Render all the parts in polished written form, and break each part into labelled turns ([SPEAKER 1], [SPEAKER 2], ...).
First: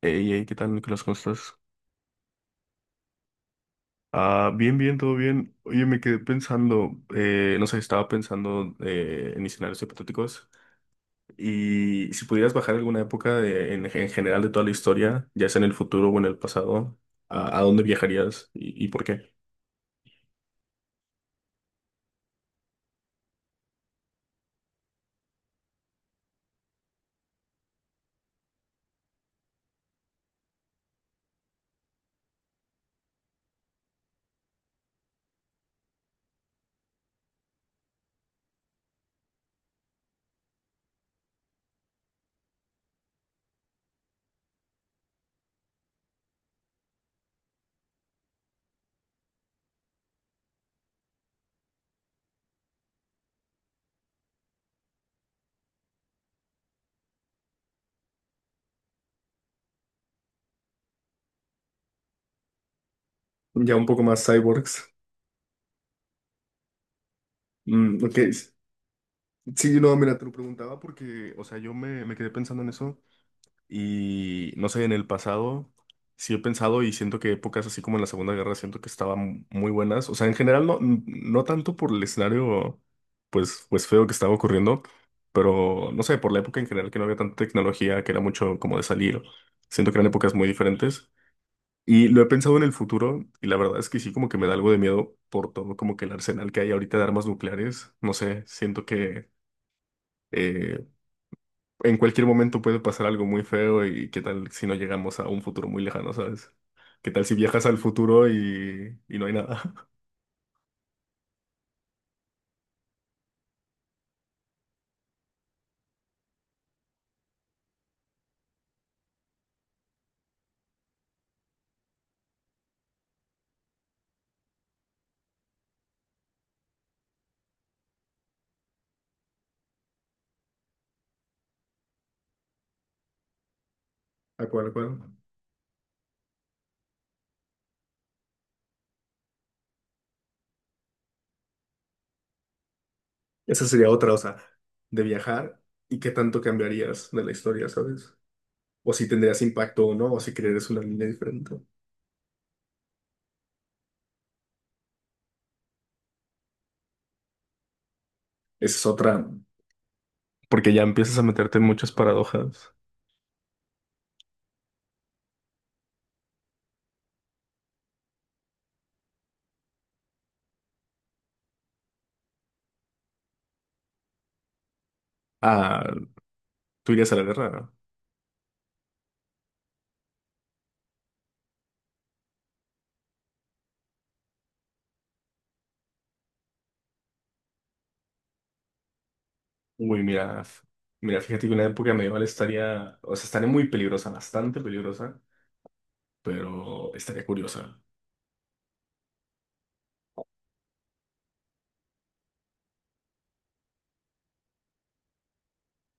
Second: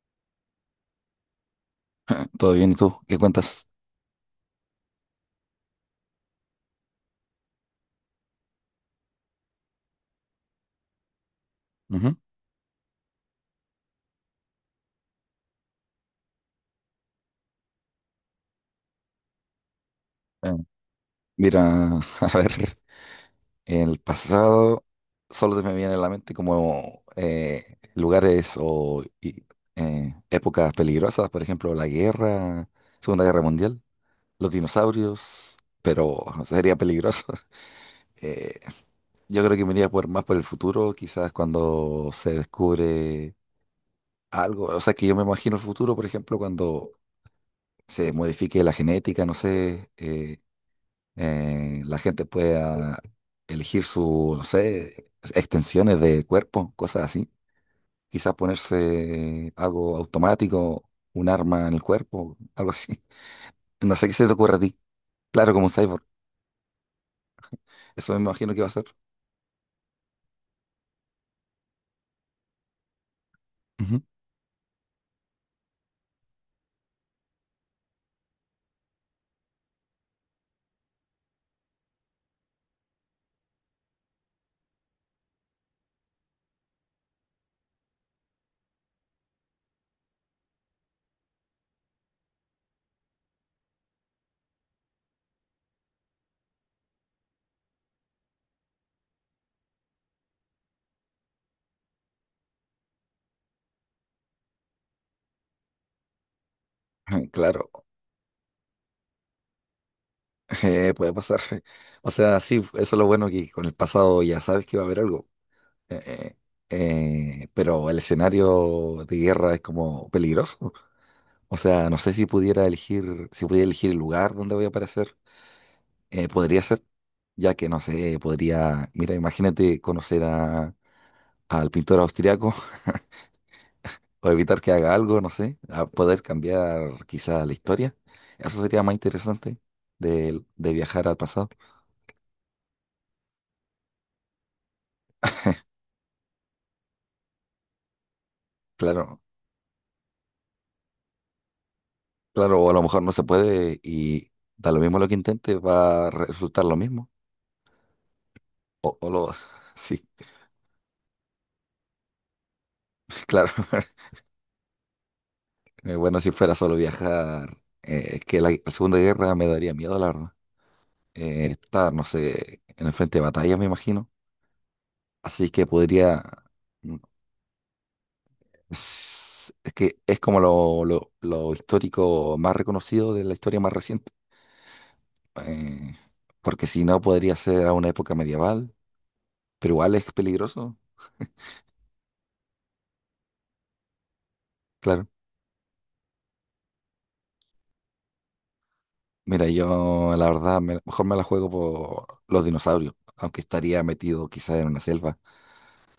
[SPEAKER 1] Hey, hey, ¿qué tal, Nicolás? ¿Cómo estás?
[SPEAKER 2] Todo bien, ¿y tú? ¿Qué cuentas?
[SPEAKER 1] Ah, bien, bien, todo bien. Oye, me quedé pensando, no sé, estaba pensando en escenarios hipotéticos y
[SPEAKER 2] Ujú.
[SPEAKER 1] si pudieras bajar alguna en general de toda la historia, ya sea en el futuro o en el pasado, ¿a dónde viajarías y por qué?
[SPEAKER 2] Eh, mira, a ver, el pasado solo se me viene a la mente como lugares, épocas peligrosas, por ejemplo, la guerra, Segunda Guerra Mundial, los dinosaurios, pero sería peligroso. Eh, yo creo que me iría por, más por el futuro, quizás cuando se descubre algo, o sea, que yo me imagino el futuro, por ejemplo, cuando se modifique la genética, no sé. La gente pueda elegir su, no sé, extensiones de cuerpo, cosas así. Quizás ponerse algo automático, un arma en el cuerpo, algo así.
[SPEAKER 1] Ya un
[SPEAKER 2] No
[SPEAKER 1] poco
[SPEAKER 2] sé qué
[SPEAKER 1] más
[SPEAKER 2] se te ocurre a ti.
[SPEAKER 1] cyborgs.
[SPEAKER 2] Claro, como un cyborg.
[SPEAKER 1] Mm,
[SPEAKER 2] Eso
[SPEAKER 1] ok.
[SPEAKER 2] me imagino que va a ser.
[SPEAKER 1] Sí, no, mira, te lo preguntaba porque, o sea, yo me quedé pensando en eso.
[SPEAKER 2] Ujú.
[SPEAKER 1] Y no sé, en el pasado sí he pensado y siento que épocas así como en la Segunda Guerra siento que estaban muy buenas. O sea, en general no, no tanto por el escenario pues feo que estaba ocurriendo, pero no sé, por la época en general que no había tanta tecnología, que era mucho como de salir. Siento que eran épocas muy diferentes. Y lo he pensado en el futuro y la verdad es que sí como que me da algo de miedo por todo como que el arsenal que hay ahorita de armas nucleares. No sé, siento que eh, en cualquier momento puede pasar algo muy feo y qué tal si no llegamos a un futuro muy lejano, ¿sabes? ¿Qué tal si viajas
[SPEAKER 2] Claro,
[SPEAKER 1] al futuro y no hay nada?
[SPEAKER 2] puede pasar. O sea, sí, eso es lo bueno que con el pasado ya sabes que va a haber algo. Eh, pero el escenario de guerra es como peligroso. O sea, no sé si pudiera elegir el lugar donde voy a aparecer, podría ser, ya que no sé, podría, mira, imagínate conocer al pintor austriaco o
[SPEAKER 1] ¿A
[SPEAKER 2] evitar
[SPEAKER 1] cuál, a
[SPEAKER 2] que haga
[SPEAKER 1] cuál?
[SPEAKER 2] algo, no sé, a poder cambiar quizá la historia. Eso sería más interesante de viajar al pasado.
[SPEAKER 1] Esa sería otra, o sea, de viajar y qué tanto cambiarías de la historia, ¿sabes? O si
[SPEAKER 2] Claro,
[SPEAKER 1] tendrías impacto o no, o si creerías una línea diferente.
[SPEAKER 2] claro, o a lo mejor no se puede y da lo mismo lo que intente, va a resultar lo mismo.
[SPEAKER 1] Esa es
[SPEAKER 2] O, o
[SPEAKER 1] otra,
[SPEAKER 2] lo, sí,
[SPEAKER 1] porque ya empiezas a meterte en muchas paradojas.
[SPEAKER 2] claro. Bueno, si fuera solo viajar, es que la Segunda Guerra me daría miedo, la verdad. Estar, no sé, en el frente de batalla, me imagino. Así que
[SPEAKER 1] Ah,
[SPEAKER 2] podría.
[SPEAKER 1] tú
[SPEAKER 2] mm,
[SPEAKER 1] irías a la guerra, ¿no?
[SPEAKER 2] Es, es que es como lo histórico más reconocido de la historia más reciente. Eh, porque si no, podría ser a una época medieval, pero igual
[SPEAKER 1] Uy,
[SPEAKER 2] es
[SPEAKER 1] mira,
[SPEAKER 2] peligroso,
[SPEAKER 1] mira, fíjate que una época medieval estaría, o sea, estaría muy peligrosa, bastante
[SPEAKER 2] claro.
[SPEAKER 1] peligrosa, pero estaría curiosa.
[SPEAKER 2] Mira, yo la verdad mejor me la juego por los dinosaurios, aunque estaría metido quizá en una selva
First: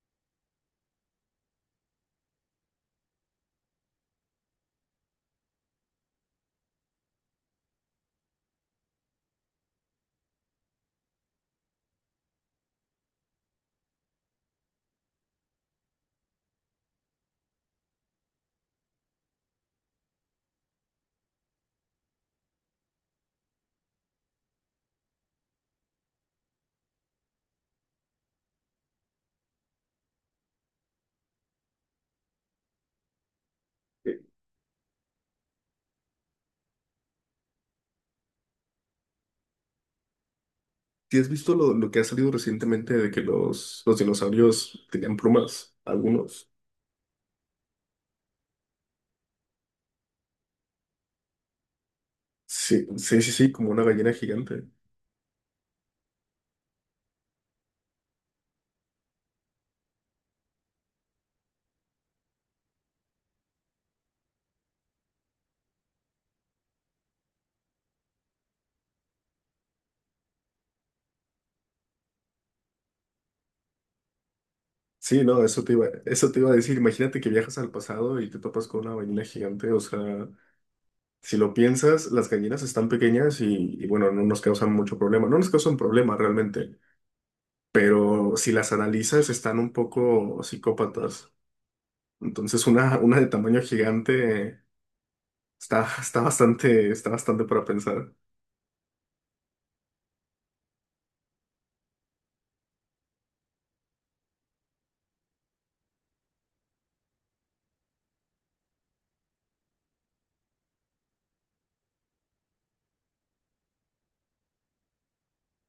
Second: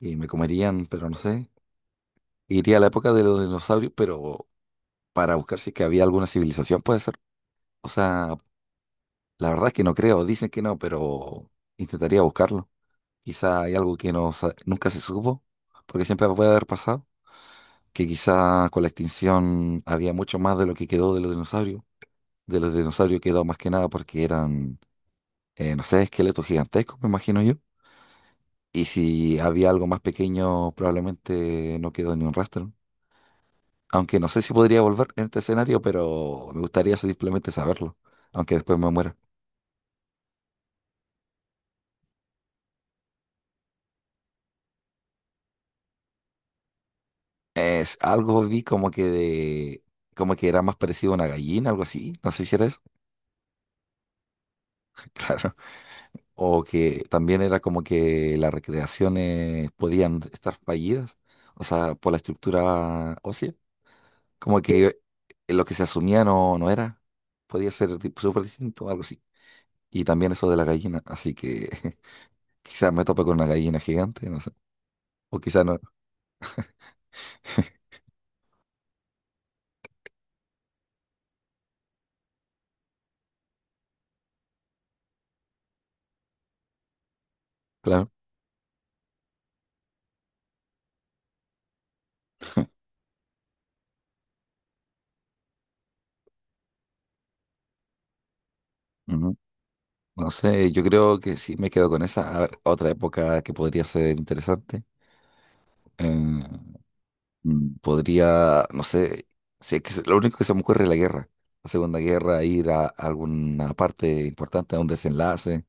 [SPEAKER 2] y me comerían, pero no sé. Iría a la época de los dinosaurios, pero para buscar si es que había alguna civilización, puede ser. O sea, la verdad es que no creo, dicen que no, pero intentaría buscarlo. Quizá hay algo que no, nunca se supo, porque siempre puede haber pasado, que quizá con la extinción había mucho más de lo que quedó de los dinosaurios. De los dinosaurios quedó más que nada porque eran, no sé, esqueletos gigantescos, me imagino yo. Y si había algo más pequeño, probablemente no quedó ni un rastro. Aunque no sé si podría volver en este escenario, pero me gustaría simplemente saberlo, aunque después me muera.
[SPEAKER 1] ¿Si has visto lo que ha salido recientemente de que los dinosaurios tenían plumas? Algunos.
[SPEAKER 2] Es algo vi como que de, como que era más parecido a una gallina, algo así, no sé si era eso,
[SPEAKER 1] Sí, sí, sí, sí, como una gallina gigante.
[SPEAKER 2] claro. O que también era como que las recreaciones podían estar fallidas, o sea, por la estructura ósea, como que lo que se asumía no, no era, podía ser tipo súper distinto, algo así. Y también eso de la gallina, así que quizás me tope con una gallina gigante, no sé,
[SPEAKER 1] Sí,
[SPEAKER 2] o
[SPEAKER 1] no,
[SPEAKER 2] quizás no,
[SPEAKER 1] eso te iba a decir. Imagínate que viajas al pasado y te topas con una gallina gigante. O sea, si lo piensas, las gallinas están pequeñas y bueno, no nos causan mucho problema. No nos causan problema realmente,
[SPEAKER 2] claro.
[SPEAKER 1] pero si las analizas, están un poco psicópatas. Entonces, una de tamaño gigante. Está bastante para pensar.
[SPEAKER 2] Ujú. No sé, yo creo que sí me quedo con esa. A ver, otra época que podría ser interesante. eh, podría, no sé, si es que lo único que se me ocurre es la guerra. La Segunda Guerra, ir a alguna parte importante, a un desenlace.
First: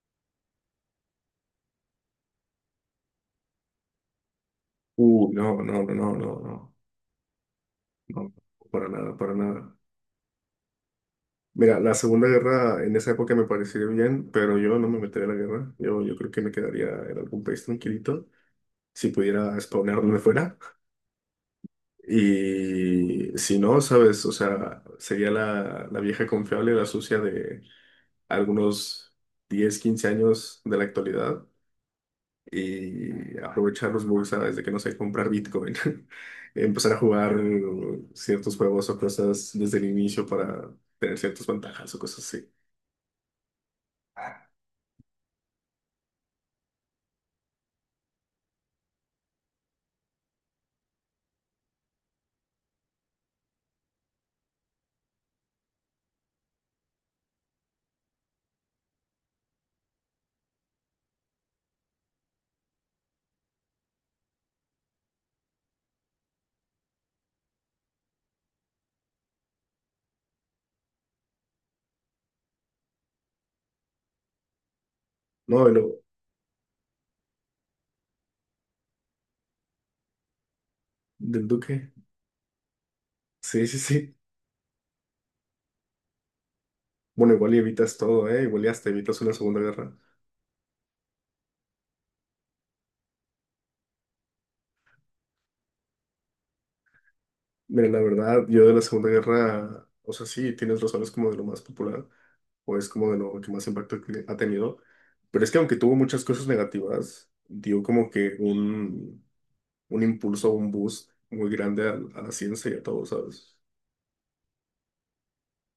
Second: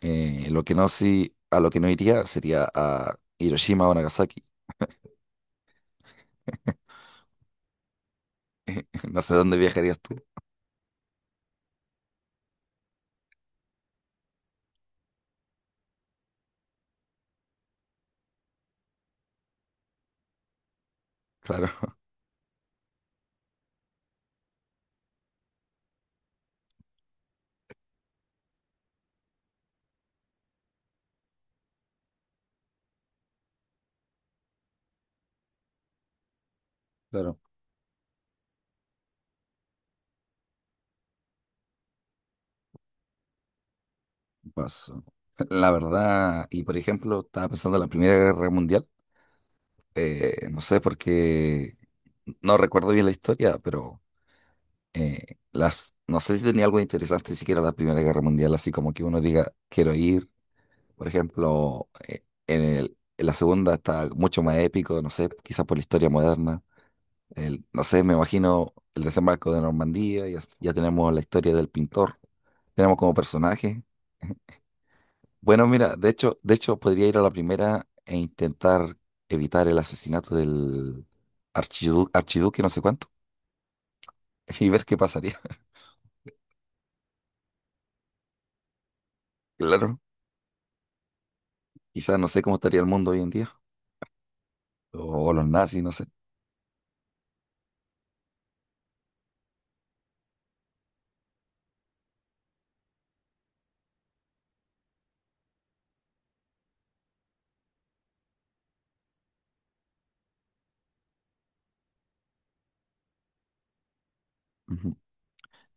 [SPEAKER 2] Lo que no, sí, a lo que no iría sería a Hiroshima o Nagasaki.
[SPEAKER 1] No, no, no, no, no, no, no, para nada,
[SPEAKER 2] No
[SPEAKER 1] para
[SPEAKER 2] sé dónde
[SPEAKER 1] nada.
[SPEAKER 2] viajarías tú.
[SPEAKER 1] Mira, la Segunda Guerra en esa época me pareció bien, pero yo no me metería en la guerra. Yo creo que me quedaría en algún país tranquilito, si pudiera spawnear donde fuera.
[SPEAKER 2] Claro,
[SPEAKER 1] Y si no, ¿sabes? O sea, sería la vieja confiable, la sucia de algunos 10 15 años de la actualidad y aprovechar los bugs a, desde que no sé comprar Bitcoin, empezar a jugar
[SPEAKER 2] claro.
[SPEAKER 1] ciertos juegos o cosas desde el inicio para tener ciertas ventajas o cosas así.
[SPEAKER 2] Paso. La verdad, y por ejemplo, estaba pensando en la Primera Guerra Mundial. No sé por qué, no recuerdo bien la historia, pero no sé si tenía algo interesante siquiera la Primera Guerra Mundial, así como que uno diga, quiero ir, por ejemplo, en la segunda está mucho más épico, no sé, quizás por la historia moderna, no sé, me imagino el desembarco de Normandía, ya, ya tenemos la historia del pintor, tenemos como personaje.
[SPEAKER 1] No,
[SPEAKER 2] Bueno,
[SPEAKER 1] de lo
[SPEAKER 2] mira, de hecho podría ir a la primera e intentar evitar el asesinato del
[SPEAKER 1] del Duque.
[SPEAKER 2] archiduque, no sé cuánto,
[SPEAKER 1] Sí, sí, sí.
[SPEAKER 2] y ver qué pasaría.
[SPEAKER 1] Bueno, igual y evitas todo, ¿eh? Igual y hasta evitas una segunda guerra.
[SPEAKER 2] Claro, quizás no sé cómo estaría el mundo hoy en día, o los nazis, no sé.
[SPEAKER 1] Mira, la verdad, yo de la segunda guerra, o sea, sí, tienes razón, es como de lo más popular, o es como de lo que más impacto que ha tenido. Pero es que aunque tuvo muchas cosas negativas, dio como que un impulso, un boost muy grande a la ciencia y a todo, ¿sabes?
[SPEAKER 2] Ujú.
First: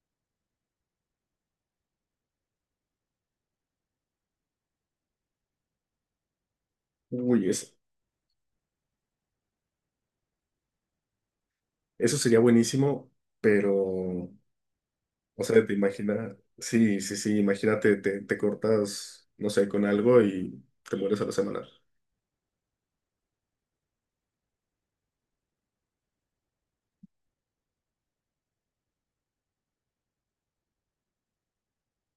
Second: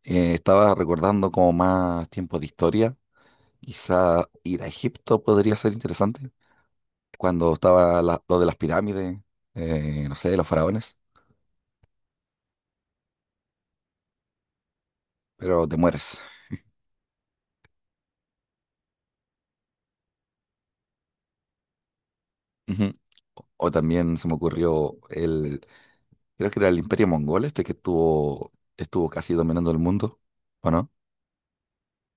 [SPEAKER 2] Estaba recordando como más tiempos de historia, quizá ir a Egipto podría ser interesante,
[SPEAKER 1] Uy,
[SPEAKER 2] cuando
[SPEAKER 1] eso,
[SPEAKER 2] estaba lo de las pirámides, no sé, los faraones,
[SPEAKER 1] eso sería buenísimo, pero, o sea,
[SPEAKER 2] pero
[SPEAKER 1] te
[SPEAKER 2] te mueres.
[SPEAKER 1] imaginas, sí, sí, sí, imagínate, te cortas, no sé, con algo y te mueres a la semana.
[SPEAKER 2] Ujú. O también se me ocurrió. Creo que era el Imperio Mongol este que estuvo casi dominando el mundo, ¿o no?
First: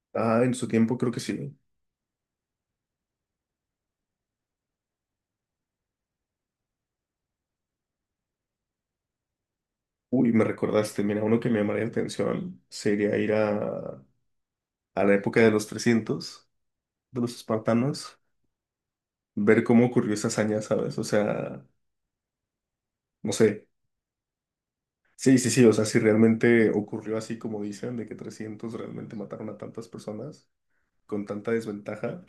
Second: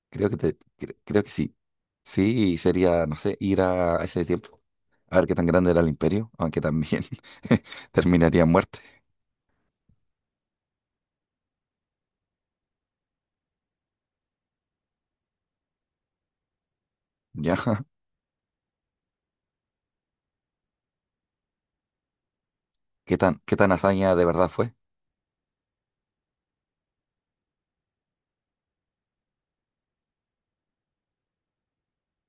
[SPEAKER 2] Creo que
[SPEAKER 1] Ah, en su tiempo creo que
[SPEAKER 2] creo que
[SPEAKER 1] sí.
[SPEAKER 2] sí. Sí, sería, no sé, ir a ese tiempo, a ver qué tan grande era el imperio, aunque también terminaría en muerte,
[SPEAKER 1] Uy, me recordaste, mira, uno que me llamaría la atención sería ir a la época de los 300 de los
[SPEAKER 2] ¿ya?
[SPEAKER 1] espartanos, ver cómo ocurrió esa hazaña, ¿sabes? O sea,
[SPEAKER 2] ¿Qué
[SPEAKER 1] no
[SPEAKER 2] tan, qué
[SPEAKER 1] sé.
[SPEAKER 2] tan hazaña de verdad fue?
[SPEAKER 1] Sí, sí, sí, o sea, si realmente ocurrió así como dicen, de que 300 realmente mataron a tantas personas con tanta desventaja,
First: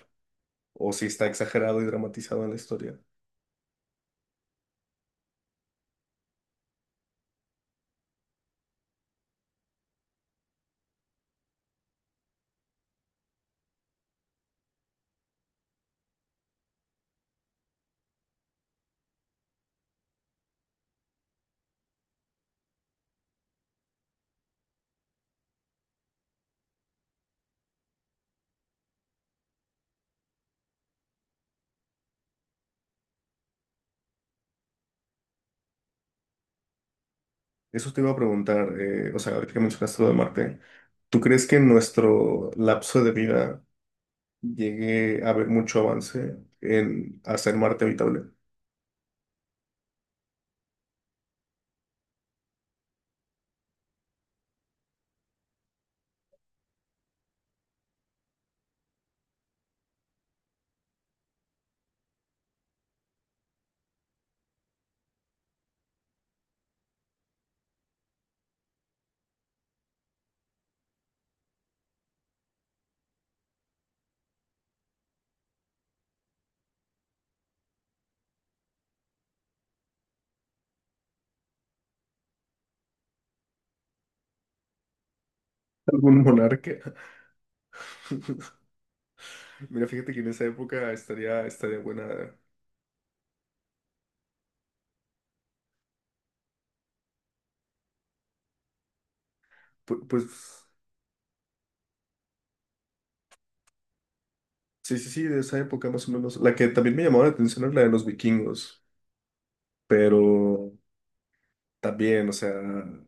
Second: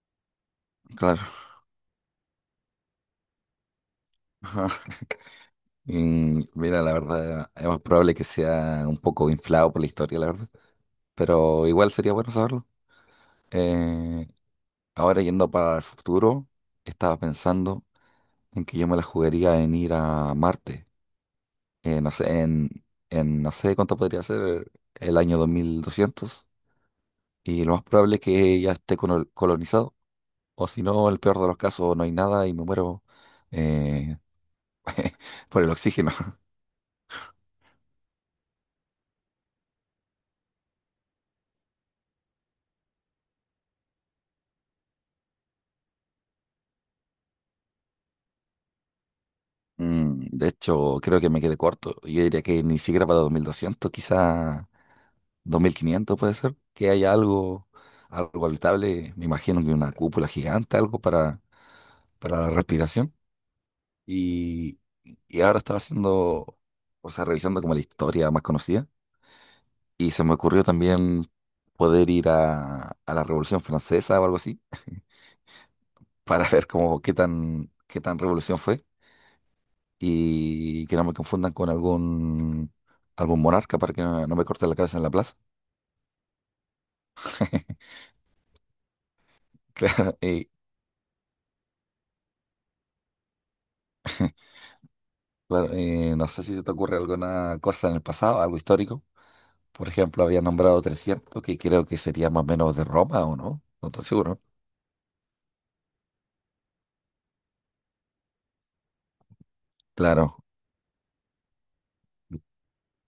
[SPEAKER 1] o si
[SPEAKER 2] Claro.
[SPEAKER 1] está exagerado y dramatizado en la historia.
[SPEAKER 2] Ajá. Y mira, la verdad, es más probable que sea un poco inflado por la historia, la verdad, pero igual sería bueno saberlo. Eh, ahora yendo para el futuro, estaba pensando en que yo me la jugaría en ir a Marte. No sé, en no sé cuánto podría ser el año 2200. Y lo más probable es que ya esté colonizado. O si no, el peor de los casos, no hay nada y me muero eh, por el oxígeno.
[SPEAKER 1] Eso te iba a preguntar, o sea, ahorita que mencionaste lo de Marte, ¿tú crees que en nuestro lapso de vida llegue a haber mucho avance en hacer Marte habitable?
[SPEAKER 2] De hecho, creo que me quedé corto. Yo diría que ni siquiera para 2200, quizá 2500 puede ser. Que haya algo, algo habitable. Me imagino que una cúpula gigante, algo para, la respiración. Y, y ahora estaba haciendo, o sea, revisando como la historia más conocida. Y se me ocurrió también poder ir a la Revolución Francesa o algo así, para ver cómo qué tan revolución fue. Y que no me confundan con algún monarca para que no, no me corten la cabeza en la plaza.
[SPEAKER 1] ¿Algún monarca? Mira, fíjate
[SPEAKER 2] Claro,
[SPEAKER 1] que en esa época estaría, estaría buena,
[SPEAKER 2] claro, no sé si se te ocurre alguna cosa en el pasado, algo histórico. Por
[SPEAKER 1] pu-
[SPEAKER 2] ejemplo, había
[SPEAKER 1] pues...
[SPEAKER 2] nombrado 300 que creo que sería más o menos de Roma, ¿o no? No estoy seguro.
[SPEAKER 1] Sí, sí, sí, de esa época más o menos. La que también me llamaba la atención era la de los vikingos,
[SPEAKER 2] Claro.
[SPEAKER 1] pero también, o sea,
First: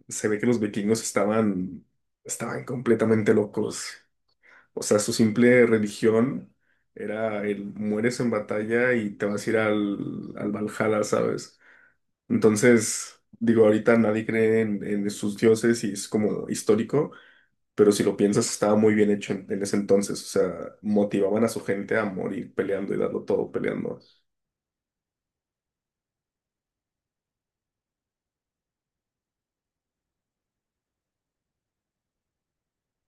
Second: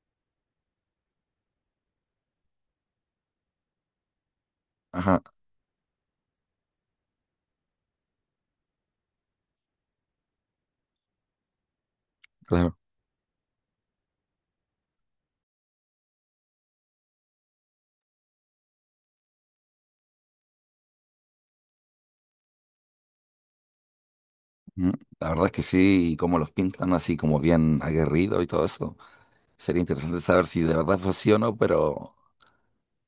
[SPEAKER 1] se ve que los vikingos estaban, estaban completamente locos. O sea, su
[SPEAKER 2] Ajá,
[SPEAKER 1] simple religión era el mueres en batalla y te vas a ir al, al Valhalla, ¿sabes?
[SPEAKER 2] claro.
[SPEAKER 1] Entonces, digo, ahorita nadie cree en sus dioses y es como histórico, pero si lo piensas, estaba muy bien hecho en ese entonces. O sea, motivaban a su gente a morir peleando y darlo todo peleando.
[SPEAKER 2] Mm, La verdad es que sí, y cómo los pintan así como bien aguerrido y todo eso. Sería interesante saber si de verdad fue así o no, pero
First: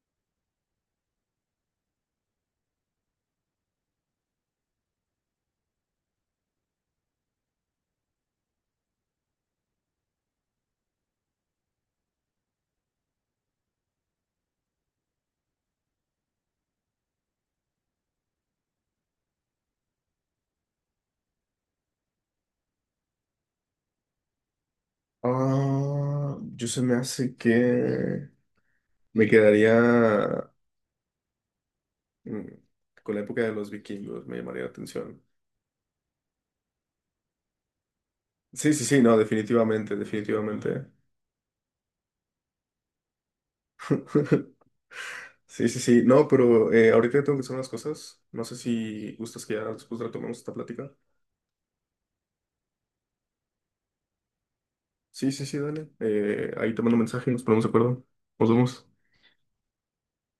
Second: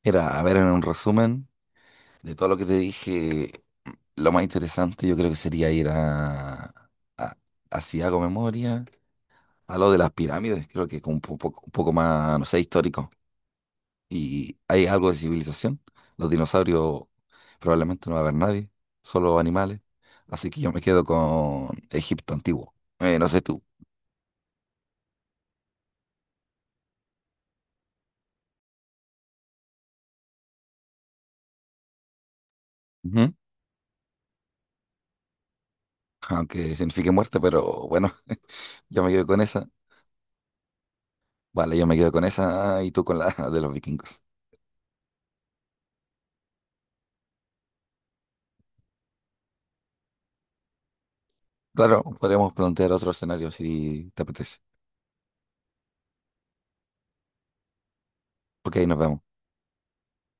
[SPEAKER 2] a ver, en un resumen de todo lo que te dije, lo más interesante yo creo que sería ir a, a si hago memoria, a lo de las pirámides, creo que con un poco más, no sé, histórico. Y hay algo de civilización. Los dinosaurios probablemente no va a haber nadie, solo animales. Así que yo me quedo con Egipto antiguo. No sé tú.
[SPEAKER 1] Ah, yo se me hace que me quedaría mm, con la
[SPEAKER 2] Ujú.
[SPEAKER 1] época de los vikingos, me llamaría la atención.
[SPEAKER 2] Aunque signifique muerte, pero bueno,
[SPEAKER 1] Sí, sí, sí,
[SPEAKER 2] yo me
[SPEAKER 1] no,
[SPEAKER 2] quedo con esa.
[SPEAKER 1] definitivamente, definitivamente.
[SPEAKER 2] Vale, yo me quedo con esa y tú con la de los vikingos.
[SPEAKER 1] Sí, sí, sí, no, pero ahorita tengo que hacer unas cosas. No sé si gustas que ya después retomemos esta plática.
[SPEAKER 2] Claro, podríamos plantear otro escenario si te apetece.
[SPEAKER 1] Sí, sí, sí, dale. Ahí te mando un mensaje y nos ponemos de acuerdo. Nos
[SPEAKER 2] Ok,
[SPEAKER 1] vemos.
[SPEAKER 2] nos vemos.